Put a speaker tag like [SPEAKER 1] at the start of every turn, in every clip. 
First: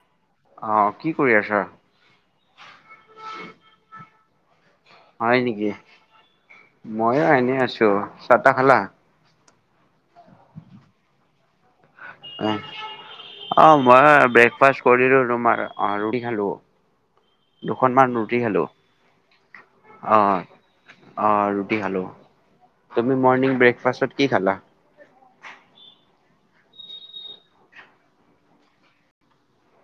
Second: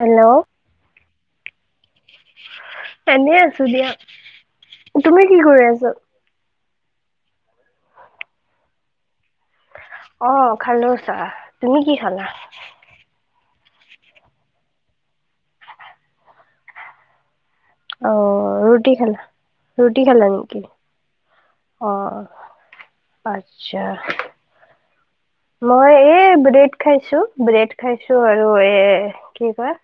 [SPEAKER 1] Hello.
[SPEAKER 2] অ কি কৰি আছা?
[SPEAKER 1] এনে আছো দিয়ক।
[SPEAKER 2] হয় নেকি মইয়ো এনেই আছো চাহ টা খালা।
[SPEAKER 1] অ', খালো চাহ তুমি কি খালা?
[SPEAKER 2] অ মই ব্ৰেকফাষ্ট কৰিলো তোমাৰ অ ৰুটি খালো।
[SPEAKER 1] অ
[SPEAKER 2] দুখনমান ৰুটি খালোঁ।
[SPEAKER 1] ৰুটি খালা ৰুটি খালা
[SPEAKER 2] অহ
[SPEAKER 1] নেকি
[SPEAKER 2] অহ ৰুটি
[SPEAKER 1] অ
[SPEAKER 2] খালো। তুমি মৰ্ণিং
[SPEAKER 1] আচ্ছা
[SPEAKER 2] ব্ৰেকফাষ্টত কি খালা?
[SPEAKER 1] মই এই ব্ৰেড খাইছো ব্ৰেড খাইছো আৰু এ কি কয়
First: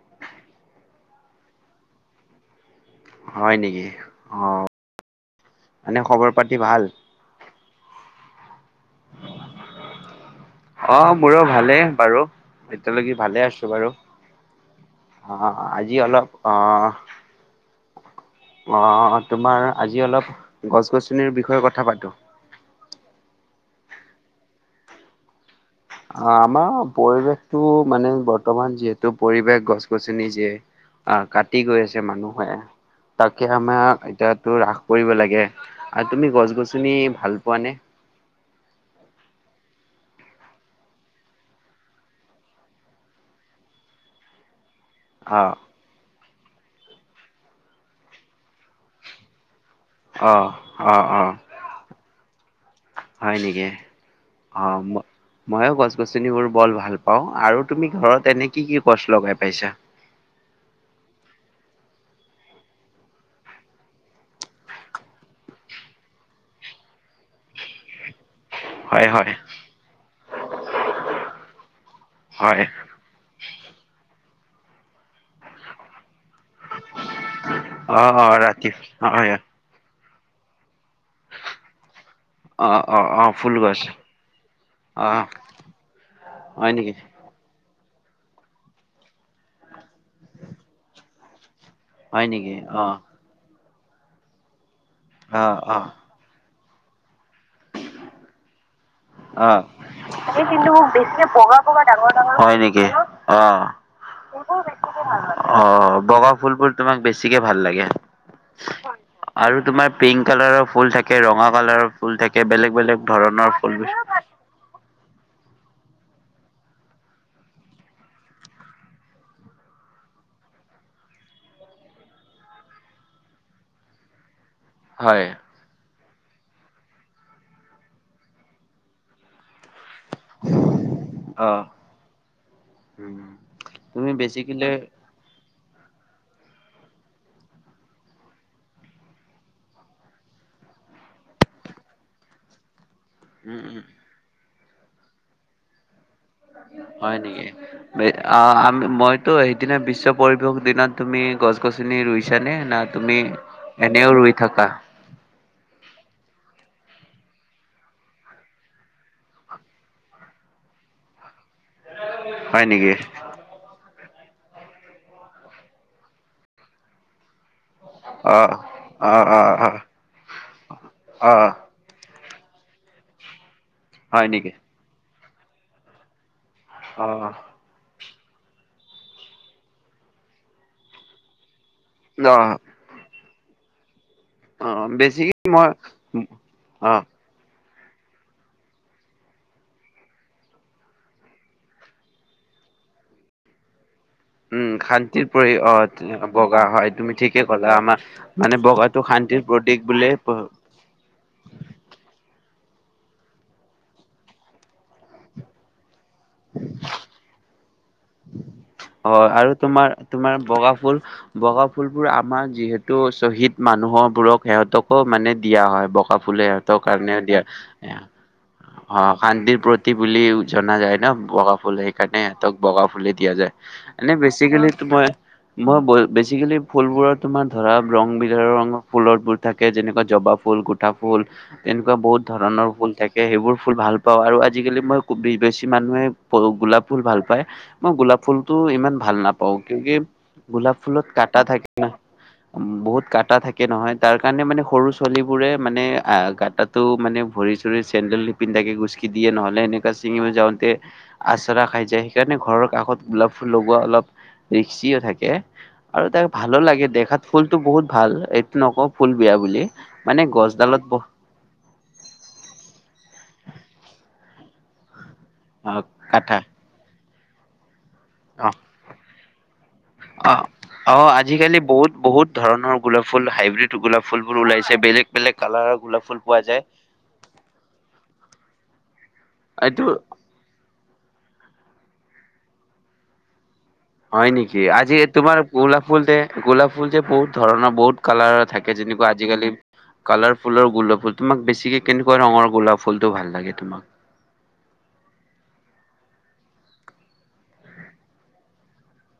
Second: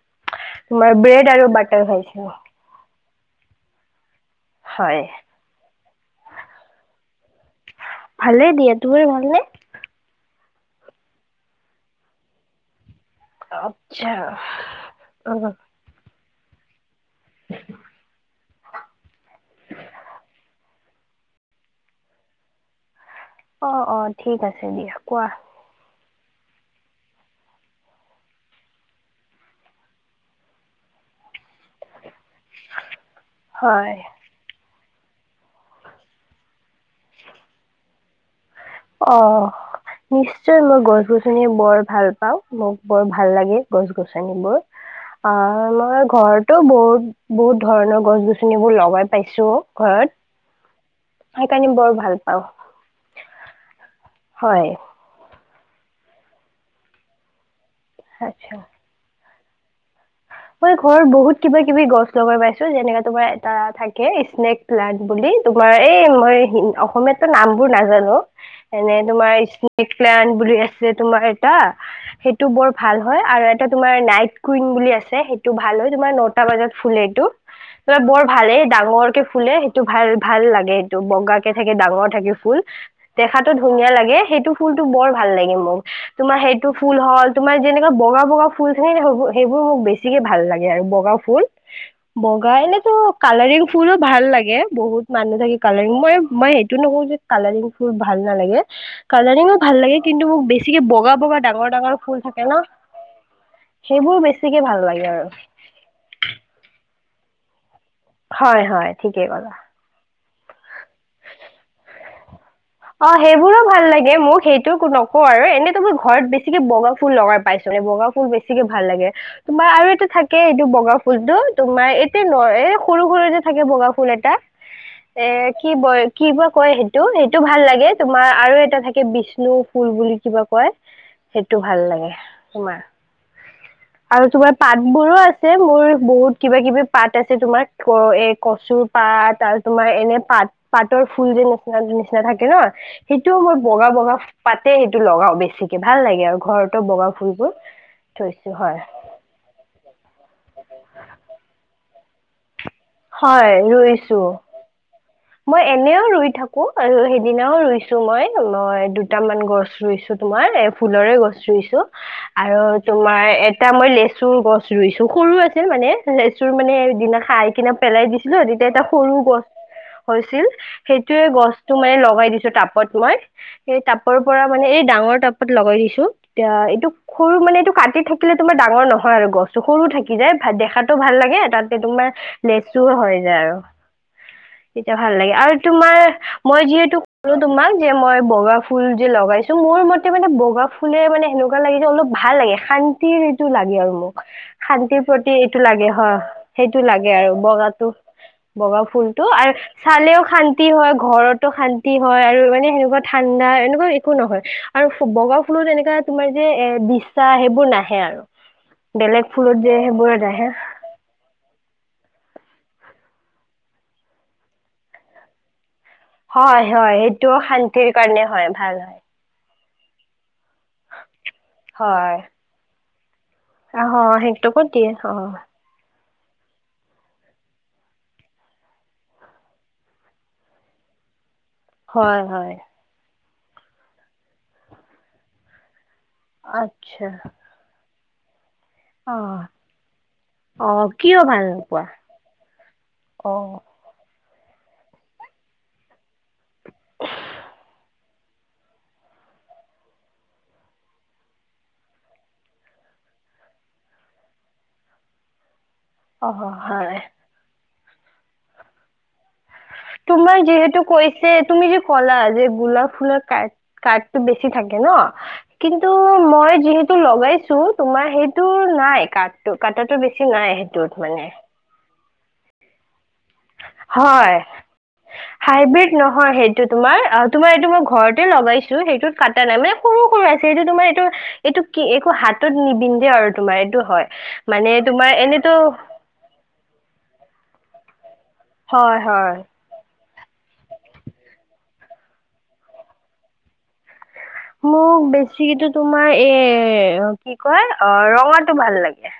[SPEAKER 1] মই ব্ৰেড আৰু বাটাৰ খাইছোঁ।
[SPEAKER 2] হয় নেকি অ'
[SPEAKER 1] হয়
[SPEAKER 2] মানে খবৰ পাতি ভাল।
[SPEAKER 1] ভালেই দিয়া তোমাৰ ভালনে।
[SPEAKER 2] অ', মোৰো ভালেই বাৰু। এতিয়ালৈকে ভালে আছো বাৰু
[SPEAKER 1] আচ্ছা উম
[SPEAKER 2] অ আজি অলপ অহ।
[SPEAKER 1] [unintelligible]
[SPEAKER 2] অহ তোমাৰ আজি অলপ গছ গছনিৰ বিষয়ে কথা পাতোঁ।
[SPEAKER 1] অ', অ' ঠিক আছে দিয়া কোৱা।
[SPEAKER 2] আমাৰ পৰিৱেশটো মানে বৰ্তমান যিহেতু পৰিৱেশ গছ গছনি যে আহ কাটি গৈ আছে মানুহে। তাকে
[SPEAKER 1] হয়
[SPEAKER 2] আমাক এতিয়া তোৰ ৰাস কৰিব লাগে আৰু তুমি গছ গছনি ভাল পোৱা নে।
[SPEAKER 1] অ'। নিশ্চয় মই গছ গছনিয বৰ ভাল পাও, মোক বৰ ভাল লাগে গছ গছনিবোৰ।
[SPEAKER 2] [inaudible]
[SPEAKER 1] অ', মই ঘৰ তো বহুত, বহুত ধৰণৰ গছ গছনিবোৰ লগাই পাইছো ঘৰত।
[SPEAKER 2] অ'। অ', অ',
[SPEAKER 1] সেইকাৰণে বৰ ভাল পাওঁ
[SPEAKER 2] হয় নেকি
[SPEAKER 1] হয়
[SPEAKER 2] অ'। মইও গছ গছনিবোৰ বৰ ভাল পাও আৰু তুমি ঘৰত এনে
[SPEAKER 1] আচ্ছা
[SPEAKER 2] কি কি গছ লগাই পাইছা?
[SPEAKER 1] মই ঘৰত বহুত কিবা কিবি গছ লগাই পাইছো যেনেকাে তোমাৰ এটা থাকে স্নেক প্লাণ্ট বুলি তোমাৰ এই মই অসমীয়াতো নাম বোৰ নাজানো। এনে
[SPEAKER 2] হয় হয়
[SPEAKER 1] তোমাৰ স্নেক প্লান বুলি আছে তোমাৰ এটা সেইটো
[SPEAKER 2] হয়
[SPEAKER 1] বৰ ভাল হয় আৰু তোমাৰ নাইট কুইন বুলি আছে সেইটো ভাল হয় তোমাৰ নৰ্ট [unintelligible] বজাত ফুলে এইটো ত
[SPEAKER 2] অ
[SPEAKER 1] বৰ
[SPEAKER 2] অ
[SPEAKER 1] ভালেই
[SPEAKER 2] ৰাতি
[SPEAKER 1] ডাঙৰকে
[SPEAKER 2] হয়
[SPEAKER 1] ফুল টো ভাল ভাল লাগে সেইটো বগা কে থাকে ডাঙৰ থাকে ফুল,
[SPEAKER 2] অ অ অ
[SPEAKER 1] দেখাতো
[SPEAKER 2] ফুল গছ
[SPEAKER 1] ধুনীয়া লাগে সেইটো ফুলটো
[SPEAKER 2] অ
[SPEAKER 1] ভাল লাগে মোক তোমাৰ সেইটো
[SPEAKER 2] হয় নেকি
[SPEAKER 1] ফুল হল তোমাৰ যেনেকা বগা বগা ফুল থাকে সেইবোৰ-সেইবোৰ মোক বেছিকে ভাল বগা ফুল
[SPEAKER 2] হয়
[SPEAKER 1] বগা
[SPEAKER 2] নেকি অ
[SPEAKER 1] এনেতো কালাৰিং ফুলো ভাল লাগে বহুত মানুহ
[SPEAKER 2] অ
[SPEAKER 1] থাকে
[SPEAKER 2] অ
[SPEAKER 1] কালাৰিং মই মই সেইটো নকও যে কালাৰিং ফুল ভাল নালাগে
[SPEAKER 2] অ
[SPEAKER 1] কালাৰিঙো ভাল লাগে কিন্তু মোক বেছিকে বগা বগা ডাঙৰ ডাঙৰ ফুল থাকে ন
[SPEAKER 2] অ
[SPEAKER 1] সেইবোৰ বেছিকে ভাল লাগে আৰু।
[SPEAKER 2] অ', বগা ফুলবোৰ তোমাক বেছিকে ভাল লাগে।
[SPEAKER 1] হয় হয়, ঠিকেই ক'লা।
[SPEAKER 2] আৰু তোমাৰ পিংক কালাৰৰ ফুল থাকে, ৰঙা কালাৰৰ ফুল থাকে বেলেগ বেলেগ
[SPEAKER 1] অ',
[SPEAKER 2] ধৰণৰ
[SPEAKER 1] সেইবোৰো ভাল
[SPEAKER 2] ফুলবোৰ
[SPEAKER 1] লাগে মোক সেই এইটো নকওঁ আৰু এনেতো মই ঘৰত বেছিকে বগা ফুল লগাই পাইছোঁ এ বগা ফুল বেছিকে ভাল লাগে। তোমাৰ আৰু এটা থাকে এইটো বগা ফুলটো তোমাৰ এতিয়া ন সৰু সৰুতে থাকে বগা ফুল এটা
[SPEAKER 2] হয়
[SPEAKER 1] এ কি ব, কি বা কয় সেইটো এইটো ভাল লাগে তোমাৰ আৰু এটা থাকে বিষ্ণু ফুল বুলি কিবা কয়,
[SPEAKER 2] অ
[SPEAKER 1] সেইটো ভাল লাগে তোমাৰ।
[SPEAKER 2] তুমি
[SPEAKER 1] আৰু তোমাৰ
[SPEAKER 2] বেছিকেলে
[SPEAKER 1] পাত বোৰো আছ [unintelligible] মোৰ বহুত কিবা কিবি পাত আছে তোমাৰ এ কচুৰ পাত আৰু তোমাৰ এনে পাত। পাতৰ ফুল যে নিচিনা [unintelligible] থাকে ন সেইটো মই
[SPEAKER 2] উম উম
[SPEAKER 1] বগা বগা পাতে সেইটো লগাও বেছিকে ভাল লাগে আৰু। ঘৰতো বগা
[SPEAKER 2] হয় নেকি
[SPEAKER 1] ফুলবোৰ থৈছো হয়
[SPEAKER 2] [unintelligible] মই। ত' সেইদিনা বিশ্ব-পৰিৱেশ দিনা তুমি গছ গছনি ৰুইছানে না তুমি
[SPEAKER 1] হয়
[SPEAKER 2] এনেও
[SPEAKER 1] ৰুইছো
[SPEAKER 2] ৰুই থাকা?
[SPEAKER 1] মই এনেও ৰুই থাকো আৰু সেইদিনাও ৰুইছো মই, মই দুটামান গছ ৰুইছো। তোমাৰ এ ফুলৰে গছ ৰুইছো আৰু
[SPEAKER 2] হয় নেকি
[SPEAKER 1] তোমাৰ এ এতিয়া মই লেচুৰ গছ ৰুইছো, সৰু আছে মানে লেচুৰ মানে সেইদিনা খাই কিনা পেলাই
[SPEAKER 2] অ
[SPEAKER 1] দিছিলো, তেতিয়া এটা
[SPEAKER 2] অ
[SPEAKER 1] সৰু
[SPEAKER 2] অ
[SPEAKER 1] গছ
[SPEAKER 2] অ
[SPEAKER 1] হৈছিল, সেইটোয়ে
[SPEAKER 2] অ
[SPEAKER 1] গছতটো মানে লগাই দিছো তাপত মই। টাপৰ
[SPEAKER 2] হয়
[SPEAKER 1] পৰা
[SPEAKER 2] নেকি
[SPEAKER 1] মানে এই ডাঙৰ টাপত লগাই দিছো এতিয়া এইটো
[SPEAKER 2] অ
[SPEAKER 1] সৰু মানে এইটো কাটি থাকি [unintelligible] তোমাৰ ডাঙৰ নহয় আৰু গছটো সৰু থাকি যায় দেখাটো ভাল লাগে তাতে তোমাৰ
[SPEAKER 2] অ',
[SPEAKER 1] নেক্স চোৰ হৈ যায় আৰু।
[SPEAKER 2] অ',
[SPEAKER 1] তেতিয়া ভাল
[SPEAKER 2] বেছি
[SPEAKER 1] লাগে আৰু
[SPEAKER 2] মই
[SPEAKER 1] তোমাৰ মই যিহেতু
[SPEAKER 2] অ',
[SPEAKER 1] তোমাক যে মই বগা ফুল যে লগাইছো মোৰ মতে মানে বগা ফুলে মানে এনেকোৱা লাগে যে অলপ ভাল লাগে শান্তিৰ এইটো লাগে আৰু মোক।
[SPEAKER 2] উম,
[SPEAKER 1] শান্তিৰ প্ৰতি
[SPEAKER 2] পৰি
[SPEAKER 1] এইটো
[SPEAKER 2] অ',
[SPEAKER 1] লাগে হয়,
[SPEAKER 2] বগা
[SPEAKER 1] সেইটো
[SPEAKER 2] হয় তুমি
[SPEAKER 1] লাগে আৰু
[SPEAKER 2] ঠিকে ক'লা
[SPEAKER 1] বগাটো।
[SPEAKER 2] আমাৰ মানে
[SPEAKER 1] বগা
[SPEAKER 2] বগাটো
[SPEAKER 1] ফুলতটো
[SPEAKER 2] শান্তিৰ
[SPEAKER 1] আৰু
[SPEAKER 2] প্ৰতীক বুলিয়ে
[SPEAKER 1] চালেও শান্তি। শান্তি হয়, ঘৰতো শান্তি হয় আৰু মানে সেনেকুৱা ঠাণ্ডা এনেকুৱা একো নহয় আৰু বগা ফুলত এনেকুৱা - তোমাৰ যে এ দিচা সেইবোৰ নাহে আৰু বেলেগ
[SPEAKER 2] আৰু
[SPEAKER 1] ফুলত যে
[SPEAKER 2] তোমাৰ
[SPEAKER 1] সেইবোৰ
[SPEAKER 2] তোমাৰ
[SPEAKER 1] নাহে।
[SPEAKER 2] বগা ফুল। বগা ফুলবোৰ আমাৰ যিহেতু শ্বহীদ মানুহ বোৰক সিহঁতকো মানে দিয়া হয়। ফুলে
[SPEAKER 1] হয়
[SPEAKER 2] সিহঁতৰ
[SPEAKER 1] হয়
[SPEAKER 2] কাৰণে
[SPEAKER 1] সেইটোও
[SPEAKER 2] দিয়ে
[SPEAKER 1] শান্তিৰ কাৰণে হয় ভাল হয়
[SPEAKER 2] অঁ। শান্তিৰ প্ৰতিক বুলি জনা যায় ন বগা ফুল,
[SPEAKER 1] হয়
[SPEAKER 2] সেইকাৰণে সিহঁতক বগা ফুলে দিয়া যায়।
[SPEAKER 1] অ
[SPEAKER 2] এনে
[SPEAKER 1] সেইটোকো
[SPEAKER 2] বেচিকেলি টো
[SPEAKER 1] দিয়ে
[SPEAKER 2] মই
[SPEAKER 1] অ
[SPEAKER 2] - মই বেচিকেলি ফুলবোৰত তোমাৰ ধৰা ৰং বিলাকৰ ফুলবোৰ ৰ থাকে যেনেকুৱা জৱাব ফুল, - [unintelligible] ফুল এনেকুৱা
[SPEAKER 1] হয়
[SPEAKER 2] বহুত
[SPEAKER 1] হয়
[SPEAKER 2] ধৰণৰ ফুল থাকে। সেইবোৰ ফুল ভাল পাওঁ আৰু আজিকালি মই বেছি মানুহে গোলাপ
[SPEAKER 1] আচ্ছা
[SPEAKER 2] ফুল ভাল পায়। মই গোলাপ ফুলতটো ইমান
[SPEAKER 1] অ
[SPEAKER 2] ভাল নাপাও, কিউকি
[SPEAKER 1] অ
[SPEAKER 2] গোলাপ ফুলত
[SPEAKER 1] কিয়
[SPEAKER 2] কাটা
[SPEAKER 1] ভাল
[SPEAKER 2] থাকে
[SPEAKER 1] নোপোৱা
[SPEAKER 2] না। উম, বহুত
[SPEAKER 1] অ
[SPEAKER 2] কাটা থাকে নহয়। তাৰ কাৰণে মানে সৰু ছোৱালীবোৰে মানে কাটাটো মানে ভৰি চৰি- চেণ্ডেল নিপিন্ধাকে গচকি দিয়ে, নহলে এনেকা চিঙি যাওঁতে আচৰা খাই যায়। সেইকাৰণে ঘৰৰ কাষত গোলাপ ফুল লগোৱা অলপ ৰিক্সিও থাকে। আৰু
[SPEAKER 1] অ
[SPEAKER 2] তাক ভালো লাগে
[SPEAKER 1] হয়
[SPEAKER 2] দেখাত ফুলতটো বহুত ভাল, এইটো নকওঁ ফুল বেয়া বুলি। মানে
[SPEAKER 1] তোমাৰ
[SPEAKER 2] গছডালত
[SPEAKER 1] যিহেতু
[SPEAKER 2] ব
[SPEAKER 1] কৰি- যে তুমি যে ক'লা যে গোলাপ ফুলৰ কাইট কাইটটো বেছি থাকে ন। কিন্তু
[SPEAKER 2] কাটা
[SPEAKER 1] মই যিহেতু লগাইছো তোমাৰ-
[SPEAKER 2] অ
[SPEAKER 1] সেইটোৰ নাই, কাটাতো
[SPEAKER 2] অ
[SPEAKER 1] বেছি নাই
[SPEAKER 2] অ
[SPEAKER 1] সেইটোত মানে।
[SPEAKER 2] আজিকালি বহুত বহুত- ধৰণৰ গোলাপ ফুল হাইব্ৰীড গোলাপ
[SPEAKER 1] হয়
[SPEAKER 2] ফুলবোৰ ওলাইছে, বেলেগ বেলেগ কালাৰৰ
[SPEAKER 1] হাইব্ৰীড
[SPEAKER 2] গোলাপ ফুল
[SPEAKER 1] নহয়
[SPEAKER 2] পোৱা যায়।
[SPEAKER 1] সেইটো তোমাৰ অঁ, তোমাৰ এইটো মই ঘৰতে লগাইছো। সেইটোত কাটা নাই মানে
[SPEAKER 2] এইটো
[SPEAKER 1] সৰু সৰু আছে, সেইটো তোমাৰ এইটো- এইটো কি, একো হাতত নিবিন্ধে আৰু তোমাৰ এইটো হয়
[SPEAKER 2] নেকি
[SPEAKER 1] মানে
[SPEAKER 2] আজি
[SPEAKER 1] তোমাৰ এনেটো-
[SPEAKER 2] গোলাপ ফুল যে গোলাপ ফুল যে বহুত ধৰণৰ, বহুত কালাৰৰ থাকে।
[SPEAKER 1] হয়
[SPEAKER 2] যেনেকুৱা
[SPEAKER 1] হয়
[SPEAKER 2] আজিকালি- কালাৰ ফুলৰ গোলাপ ফুল। তোমাক বেছিকে কেনেকুৱা ৰঙৰ গোলাপ ফুলটো ভাল লাগে তোমাক?
[SPEAKER 1] মোক বেছিকো তোমাৰ এ কি কয় অঁ ৰঙাটো ভাল লাগে।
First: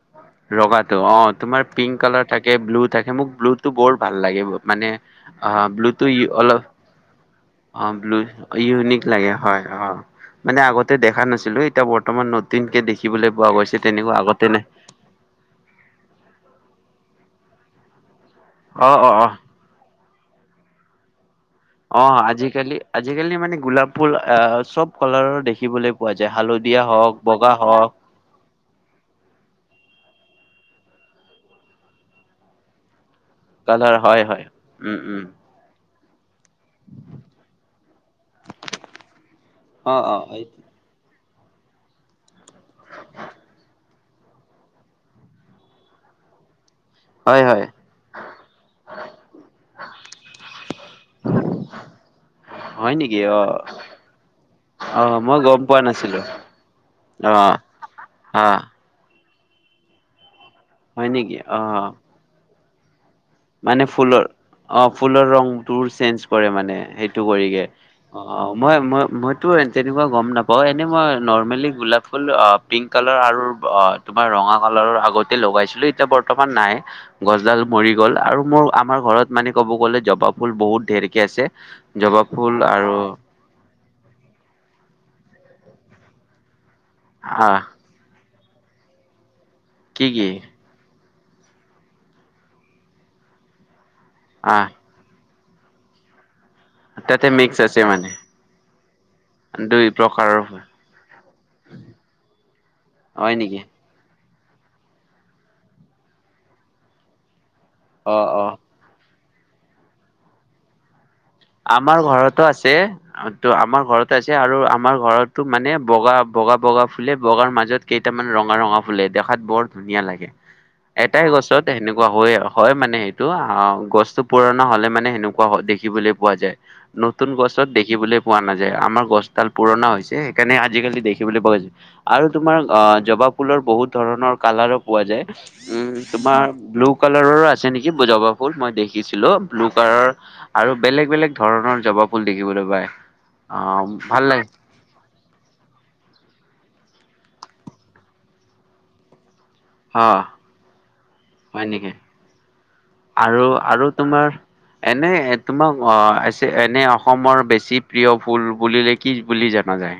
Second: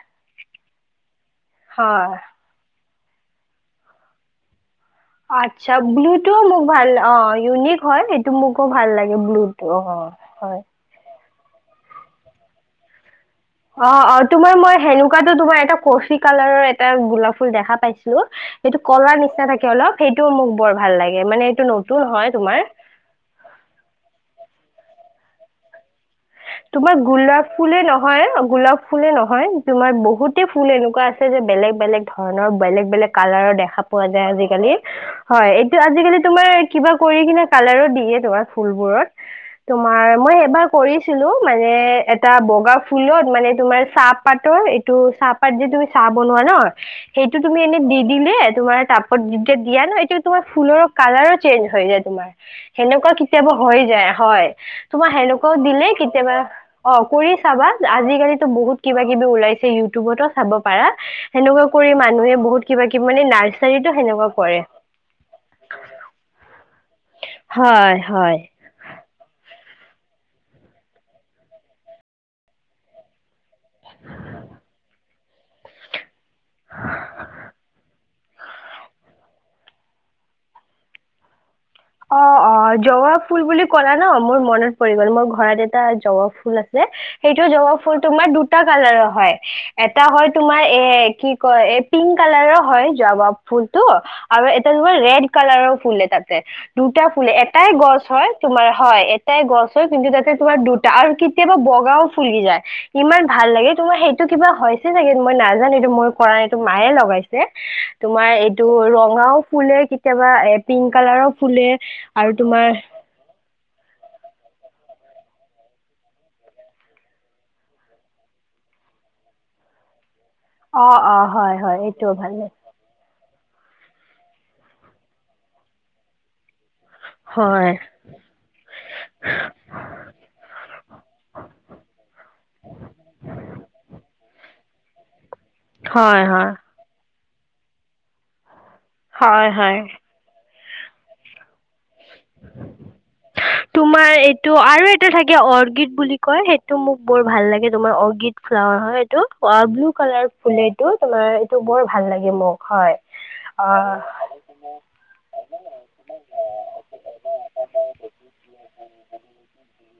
[SPEAKER 2] ৰঙাটো অঁ, তোমাৰ পিংক
[SPEAKER 1] হয়
[SPEAKER 2] কালাৰ থাকে, ব্লু থাকে, মোক ব্লু টো বৰ ভাল লাগে মানে- অঁ,
[SPEAKER 1] আচ্ছা
[SPEAKER 2] ব্লুটো ই
[SPEAKER 1] মোক
[SPEAKER 2] অলপ
[SPEAKER 1] ভাল অ ইউনিক
[SPEAKER 2] অঁ
[SPEAKER 1] হয়
[SPEAKER 2] ব্লু
[SPEAKER 1] সেইটো মোকো ভাল
[SPEAKER 2] ইউনিক লাগে
[SPEAKER 1] ব্লুটো
[SPEAKER 2] হয়,
[SPEAKER 1] অ
[SPEAKER 2] অঁ।
[SPEAKER 1] হয়
[SPEAKER 2] মানে আগতে দেখা নাছিলো, এতিয়া বৰ্তমান নতুনকে দেখিবলৈ পোৱা গৈছে, তেনেকুৱা আগতে নাই।
[SPEAKER 1] [unintelligible] কা তোমাৰ এটা কফি কালাৰৰ এটা গোলাপ ফুল দেখা পাইছিলো। সেইটো
[SPEAKER 2] অ অ
[SPEAKER 1] কলাৰ
[SPEAKER 2] অ
[SPEAKER 1] নিচিনা থাকে। অলপ সেইটোও মোক বৰ ভাল লাগে মানে এইটো নতুন-
[SPEAKER 2] অঁ,
[SPEAKER 1] হয় তোমাৰ
[SPEAKER 2] আজিকালি আজিকালি মানে গোলাপ ফুল আহ চব কালাৰৰ দেখিবলৈ পোৱা যায়। হালধি, -
[SPEAKER 1] তোমাৰ গোলাপ ফুলে ন- হয় গোলাপ ফুলে নহয়, তোমাৰ বহুতে ফুল এনেকুৱা আছে যে বেলেগ বেলেগ ধৰণৰ বেলেগ বেলেগ- কালাৰৰ দেখা
[SPEAKER 2] কালাৰ
[SPEAKER 1] পোৱা
[SPEAKER 2] হয়
[SPEAKER 1] যায়
[SPEAKER 2] হয়
[SPEAKER 1] আজিকালি।
[SPEAKER 2] উম উম
[SPEAKER 1] হয়, এইটো আজিকালি তোমাৰ- কিবা কৰি কিনে কালাৰো দিয়ে তোমাৰ ফুলবোৰত।
[SPEAKER 2] অ
[SPEAKER 1] তোমাৰ
[SPEAKER 2] অ
[SPEAKER 1] মই
[SPEAKER 2] এই
[SPEAKER 1] এবাৰ কৰি- ছিলো মানে এটা বগা ফুলত মানে তোমাৰ চাহপাতৰ এইটো চাহ- পাত যে তুমি চাহ বনোৱা ন- সেইটো
[SPEAKER 2] হয়
[SPEAKER 1] তুমি
[SPEAKER 2] হয়
[SPEAKER 1] এনে দি দিলে, তোমাৰ তাপত যেতিয়া দিয়া ন এইটো তোমাৰ ফুলৰ- কালাৰো চেইঞ্জ হৈ যায় তোমাৰ।
[SPEAKER 2] হয়
[SPEAKER 1] সেনেকুৱা
[SPEAKER 2] নেকি অ
[SPEAKER 1] কেতিয়াবা হৈ যায়। হয়,
[SPEAKER 2] অ
[SPEAKER 1] তোমাৰ
[SPEAKER 2] মই
[SPEAKER 1] সেনেকুৱাও
[SPEAKER 2] গম পোৱা
[SPEAKER 1] দিলে-
[SPEAKER 2] নাছিলো
[SPEAKER 1] কেতিয়াবা অঁ
[SPEAKER 2] অ
[SPEAKER 1] কৰি চাবা আজিকালিতো
[SPEAKER 2] অ
[SPEAKER 1] বহুত কিবা কিবি ওলাইছে ইউটিউবতো চাব। পাৰা,
[SPEAKER 2] হয় নেকি
[SPEAKER 1] কেনেকুৱা
[SPEAKER 2] অ
[SPEAKER 1] কৰি মানুহে বহুত কিবা কিবি মানে না
[SPEAKER 2] মানে ফুলৰ অ ফুলৰ ৰংটোৰ চেঞ্জ কৰে মানে সেইটো কৰিগে
[SPEAKER 1] হয় হয়
[SPEAKER 2] অঁ। মই মই ত তেনেকুৱা গম নাপাওঁ এনে মই নৰ্মেলি গোলাপ ফুল অঁ পিংক কালাৰ আৰু অঁ তোমাৰ ৰঙা কালাৰৰ আগতে লগাইছিলো এতিয়া ব ৰ্তমান নাই গছডাল মৰিল। আৰু মোৰ আমাৰ ঘৰত মানে ক'ব গ'লে জবা ফুল বহুত ধেৰকে আছে। জবা
[SPEAKER 1] অঁ
[SPEAKER 2] ফুল
[SPEAKER 1] অঁ
[SPEAKER 2] আৰু
[SPEAKER 1] জোৱা ফুল বুলি ক'লা ন মোৰ মনত পৰি গ'ল, মোৰ ঘৰত এটা জবা ফুল আছে সেইটো
[SPEAKER 2] আহ
[SPEAKER 1] জবা ফুল ফুল তোমাৰ দুটা কালাৰৰ হয়। এটা
[SPEAKER 2] কি
[SPEAKER 1] হয়
[SPEAKER 2] কি
[SPEAKER 1] তোমাৰ এ কি কয় এই পিংক কালাৰৰ হয়, জাৱাব ফুলতটো আৰু
[SPEAKER 2] আহ
[SPEAKER 1] এটা ৰেড কালাৰও ফুলে তাতে। দুটা
[SPEAKER 2] তাতে
[SPEAKER 1] ফুলে
[SPEAKER 2] মিক্স
[SPEAKER 1] এটাই
[SPEAKER 2] আছে
[SPEAKER 1] গছ
[SPEAKER 2] মানে
[SPEAKER 1] হয়, তোমাৰ হয় এটাই গছ
[SPEAKER 2] দুই
[SPEAKER 1] হয় কিন্তু তাতে
[SPEAKER 2] প্ৰকাৰৰ
[SPEAKER 1] তোমাৰ দু আৰু কেতিয়াবা বগাও ফুলি যায়, ইমান
[SPEAKER 2] হয়
[SPEAKER 1] ভাল
[SPEAKER 2] নেকি
[SPEAKER 1] লাগে তোমাৰ সেই টো কিবা হৈছে চাগে মই নাজানো এইটো মোৰ কৰা নাই এইটো মায়ে লগাইছে।
[SPEAKER 2] অ
[SPEAKER 1] তোমাৰ
[SPEAKER 2] অ
[SPEAKER 1] এইটো ৰঙাও ফুলে, কেতিয়াবা এ পিংক কালাৰৰ ফুলে
[SPEAKER 2] আমাৰ
[SPEAKER 1] আৰু
[SPEAKER 2] ঘৰতো আছে
[SPEAKER 1] তোমাৰ
[SPEAKER 2] ত আমাৰ ঘৰত আছে, আৰু আমাৰ ঘৰতো মানে বগা বগা বগা ফুলে বগাৰ মাজত কেইটামান ৰঙা ৰঙা ফুলে দেখাত বৰ ধুনীয়া লাগে।
[SPEAKER 1] অ',
[SPEAKER 2] এটাই
[SPEAKER 1] অ', হয়,
[SPEAKER 2] গছত
[SPEAKER 1] হয়,
[SPEAKER 2] সেনেকুৱা
[SPEAKER 1] এইটোও ভাল
[SPEAKER 2] হয়,
[SPEAKER 1] লাগে।
[SPEAKER 2] হয় মানে সেই টো অঁ গছটো পুৰণা হলে মানে সেনেকুৱা দেখিবলৈ পোৱা যায়। নতুন গছত
[SPEAKER 1] হয়,
[SPEAKER 2] দেখিবলৈ পোৱা নাযায়। আমাৰ গছডাল পুৰণা হৈছে সেইকাৰণে আজিকালি দেখিবলৈ পোৱা গৈছে। আৰু তোমাৰ আঁহ জবাব ফুলৰ বহুত ধৰণৰ কালাৰো পোৱা যায়। উম
[SPEAKER 1] হয়,
[SPEAKER 2] তোমাৰ
[SPEAKER 1] হয়,
[SPEAKER 2] ব্লু কালাৰৰো আছে নেকি, জবা ফুল মই দেখিছিলো,
[SPEAKER 1] হয়,
[SPEAKER 2] ব্লু
[SPEAKER 1] হয়।
[SPEAKER 2] কালাৰৰ আৰু বেলেগ বেলেগ ধৰণৰ জবা ফুল দেখিবলৈ পায় অঁ
[SPEAKER 1] তোমাৰ
[SPEAKER 2] ভাল
[SPEAKER 1] এইটো
[SPEAKER 2] লাগে।
[SPEAKER 1] আৰু থাকে অৰ্কিড বুলি কয় সেইটো মোক বৰ ভাল লাগে তোমাৰ অৰ্কিড ফ্লাৱাৰ হয় এ ইটো ব্লু
[SPEAKER 2] অ
[SPEAKER 1] কালাৰ ফুলে এই, তোমাৰ এইটো
[SPEAKER 2] হয়
[SPEAKER 1] বৰ
[SPEAKER 2] নেকি
[SPEAKER 1] ভাল লাগে মোক হয়।
[SPEAKER 2] আৰু আৰু
[SPEAKER 1] অ',
[SPEAKER 2] তোমাৰ এনেই তোমাক অঁ এছে এনেই অসমৰ বেছি প্ৰিয় ফুল বুলিলে কি বুলি জানা যায়।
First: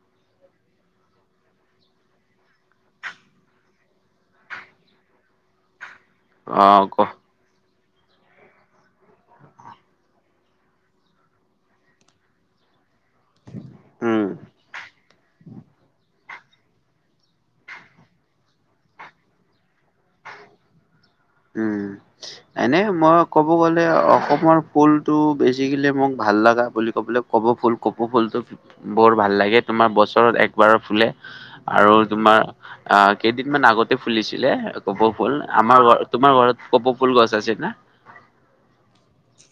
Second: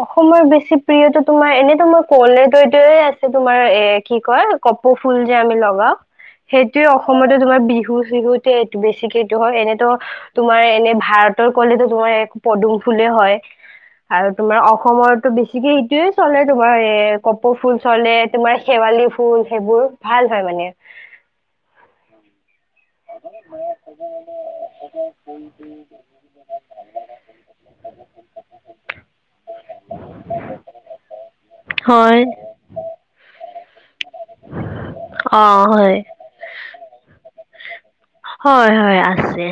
[SPEAKER 1] অসমৰ বেছি প্ৰিয়টো তোমাৰ এনেতো মোৰ কলেদৈয়ে আছে, তোমাৰ এ কি কয় এ কপৌ ফুল যে আমি লগাওঁ।
[SPEAKER 2] আহ
[SPEAKER 1] সেইটোৱে
[SPEAKER 2] ক
[SPEAKER 1] অসমতে তোমাৰ বিহু চিহুতে বেছিকে এইটো হয়, এনেতো তোমাৰ এনে ভাৰতৰ কলিতো মই এক পদুম ফুলে হয়,
[SPEAKER 2] উম
[SPEAKER 1] আৰু তোমাৰ অসমৰটো বেছিকে সেইটোৱে চলে তোমাৰ, এ কপৌ ফুল চলে, তোমাৰ শেৱালি ফুল সেইবোৰ ভাল হয় মানে।
[SPEAKER 2] উম। এনে মই ক'ব গ'লে, অসমৰ ফুলটো বেছিকেলি মোক ভাল লগা বুলি ক'বলৈ কপৌ ফুল, কপৌ ফুলটো বৰ ভাল লাগে, তোমাৰ বছৰত একবাৰ ফুলে। আৰু
[SPEAKER 1] হয়
[SPEAKER 2] তোমাৰ অঁ, কেইদিনমান আগতে ফুলিছিলে কপৌ ফুল
[SPEAKER 1] অ
[SPEAKER 2] আমাৰ
[SPEAKER 1] হয়
[SPEAKER 2] ঘৰত। তোমাৰ ঘৰত কপৌ ফুল গছ আছে না?
[SPEAKER 1] হয় হয় আছে।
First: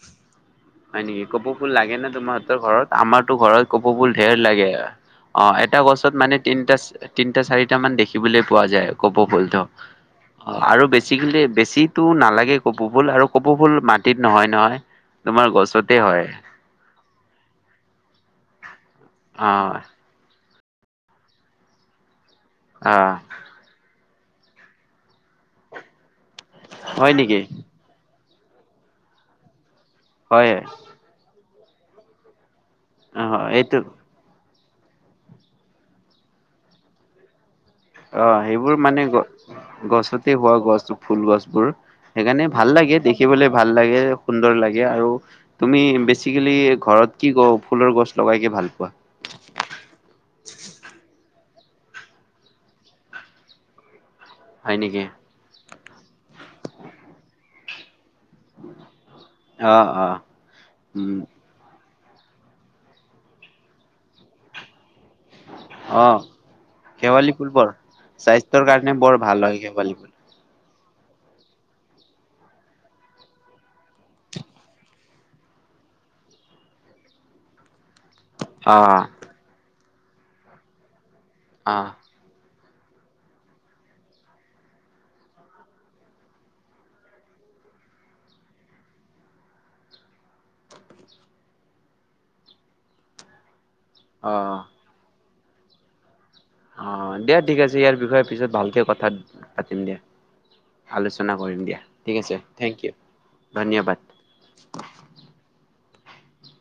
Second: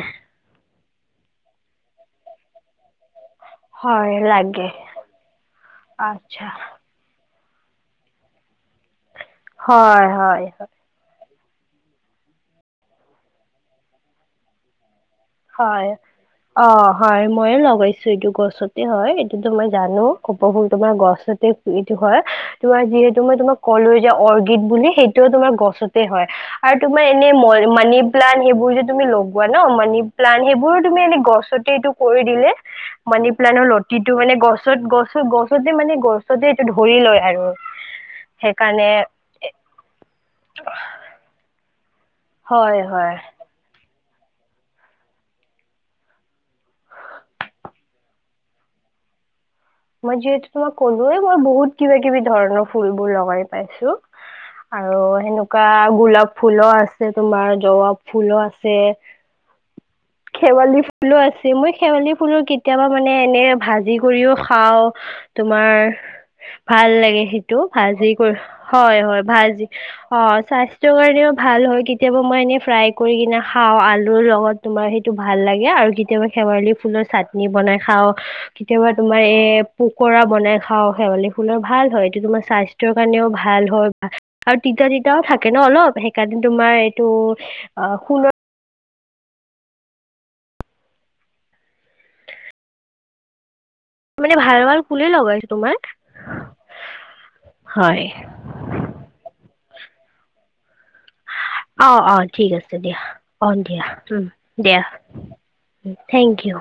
[SPEAKER 2] হয় নেকি, কপৌ ফুল লাগে না তোমাৰহঁতৰ ঘৰত, আমাৰতো ঘৰত কপৌ ফুল ঢেৰ লাগে, অঁ এটা গছত মানে
[SPEAKER 1] আচ্ছা
[SPEAKER 2] তিনিটা তিনটা চাৰিটা মান দেখিবলৈ পোৱা যায়, কপৌ ফুলটো
[SPEAKER 1] হয় হয়
[SPEAKER 2] অঁ
[SPEAKER 1] হয়
[SPEAKER 2] আৰু বেছি বেছিকেলি বেছিটো নালাগে কপৌ ফুল আৰু কপৌ ফুল মাটিত নহয় নহয়। তোমাৰ গছতে হয়।
[SPEAKER 1] অ', হয়, মইয়ে লগাইছো এইটো গছতে হয়
[SPEAKER 2] অ
[SPEAKER 1] এইটোতো মই জানো। কপৌ ফুলটো তোমাৰ গছতে এইটো হয়, তোমাৰ
[SPEAKER 2] অ
[SPEAKER 1] যিহেতু মই তোমাক কলো যে অৰ্কিড বুলি সেইটোও তোমাৰ গছতে হয়। আৰু তোমাৰ
[SPEAKER 2] হয়
[SPEAKER 1] এনেই
[SPEAKER 2] নেকি
[SPEAKER 1] মই মানে প্লান সেইবোৰ যে, তুমি লগোৱা ন মানি প্লান
[SPEAKER 2] হয়
[SPEAKER 1] সেইবোৰো তুমি এনে গছতে এইটো কৰি দিলে মনি প্লানৰ ল'টিত এইটো মানে গছত, গছ, গছতে মানে গছতে এইটো ধৰি লয় আৰু
[SPEAKER 2] অ', সেইবোৰ
[SPEAKER 1] সেইকাৰণে
[SPEAKER 2] মানে গছ গছতে হোৱা গছ ফুল গছবোৰ। সেইকাৰণে ভাল
[SPEAKER 1] হয়
[SPEAKER 2] লাগে,
[SPEAKER 1] হয়
[SPEAKER 2] দেখিবলে ভাল লাগে সুন্দৰ লাগে আৰু। তুমি বেছিকেলি ঘৰত কি গ ফুলৰ গছ লগাইকে ভাল পোৱা?
[SPEAKER 1] মই যিহেতু তোমাক ক'লোৱে মই বহুত কিবা-কিবি ধৰণৰ ফুলবোৰ লগাই পাইছো।
[SPEAKER 2] হয়
[SPEAKER 1] আৰু
[SPEAKER 2] নেকি
[SPEAKER 1] সেনুকা গোলাপ ফুলো আছে তোমাৰ জবাব ফুলো আছে
[SPEAKER 2] অ অ
[SPEAKER 1] শেৱালি
[SPEAKER 2] উম
[SPEAKER 1] ফুলো আছে মই শেৱালি ফুলৰ কেতিয়াবা মানে এনে ভাজি কৰিও খাও তোমাৰ
[SPEAKER 2] অ
[SPEAKER 1] ভাল লাগে
[SPEAKER 2] শেৱালি ফুল
[SPEAKER 1] সেইটো
[SPEAKER 2] বৰ
[SPEAKER 1] ভাজি কৰি
[SPEAKER 2] স্বাস্থ্যৰ কাৰণে
[SPEAKER 1] হয়,
[SPEAKER 2] বৰ
[SPEAKER 1] হয়
[SPEAKER 2] ভাল
[SPEAKER 1] ভাজি
[SPEAKER 2] শেৱালি ফুল
[SPEAKER 1] অ', স্বাস্ স্বাস্থ্য কাৰণেও ভাল হয়, কেতিয়াবা মই এনেই ফ্ৰাই কৰি কিনে খাওঁ আলুৰ লগত তোমাৰ সেট টো ভাল লাগে, আৰু কেতিয়াবা শেৱালি ফুলৰ চাটনি বনাই খাও।
[SPEAKER 2] অ
[SPEAKER 1] কেতিয়াবা তোমাৰ এ পকৰা বনাই খাও শেৱালি ফুলৰ
[SPEAKER 2] অ
[SPEAKER 1] ভাল হয়। এইটো তোমাৰ স্বাস্ স্থ্য কাৰণেও ভাল হয় আৰু তিতা তিতাও থাকে ন অলপ সেইকাৰণে তোমাৰ এইটো অ', শুন
[SPEAKER 2] অ
[SPEAKER 1] মানে ভাল ভাল ফুলে লগাইছো তোমাৰ।
[SPEAKER 2] অ', দিয়া ঠিক আছে, ইয়াৰ
[SPEAKER 1] হয়।
[SPEAKER 2] বিষয়ে পিছত ভালকে কথা পাতিম দিয়া। আলোচনা কৰিম দিয়া
[SPEAKER 1] অ
[SPEAKER 2] ঠিক
[SPEAKER 1] অ
[SPEAKER 2] আছে থেংক ইউ
[SPEAKER 1] দিয়া অ দিয়া
[SPEAKER 2] ধন্যবাদ।
[SPEAKER 1] উম দিয়া থেংক ইউ।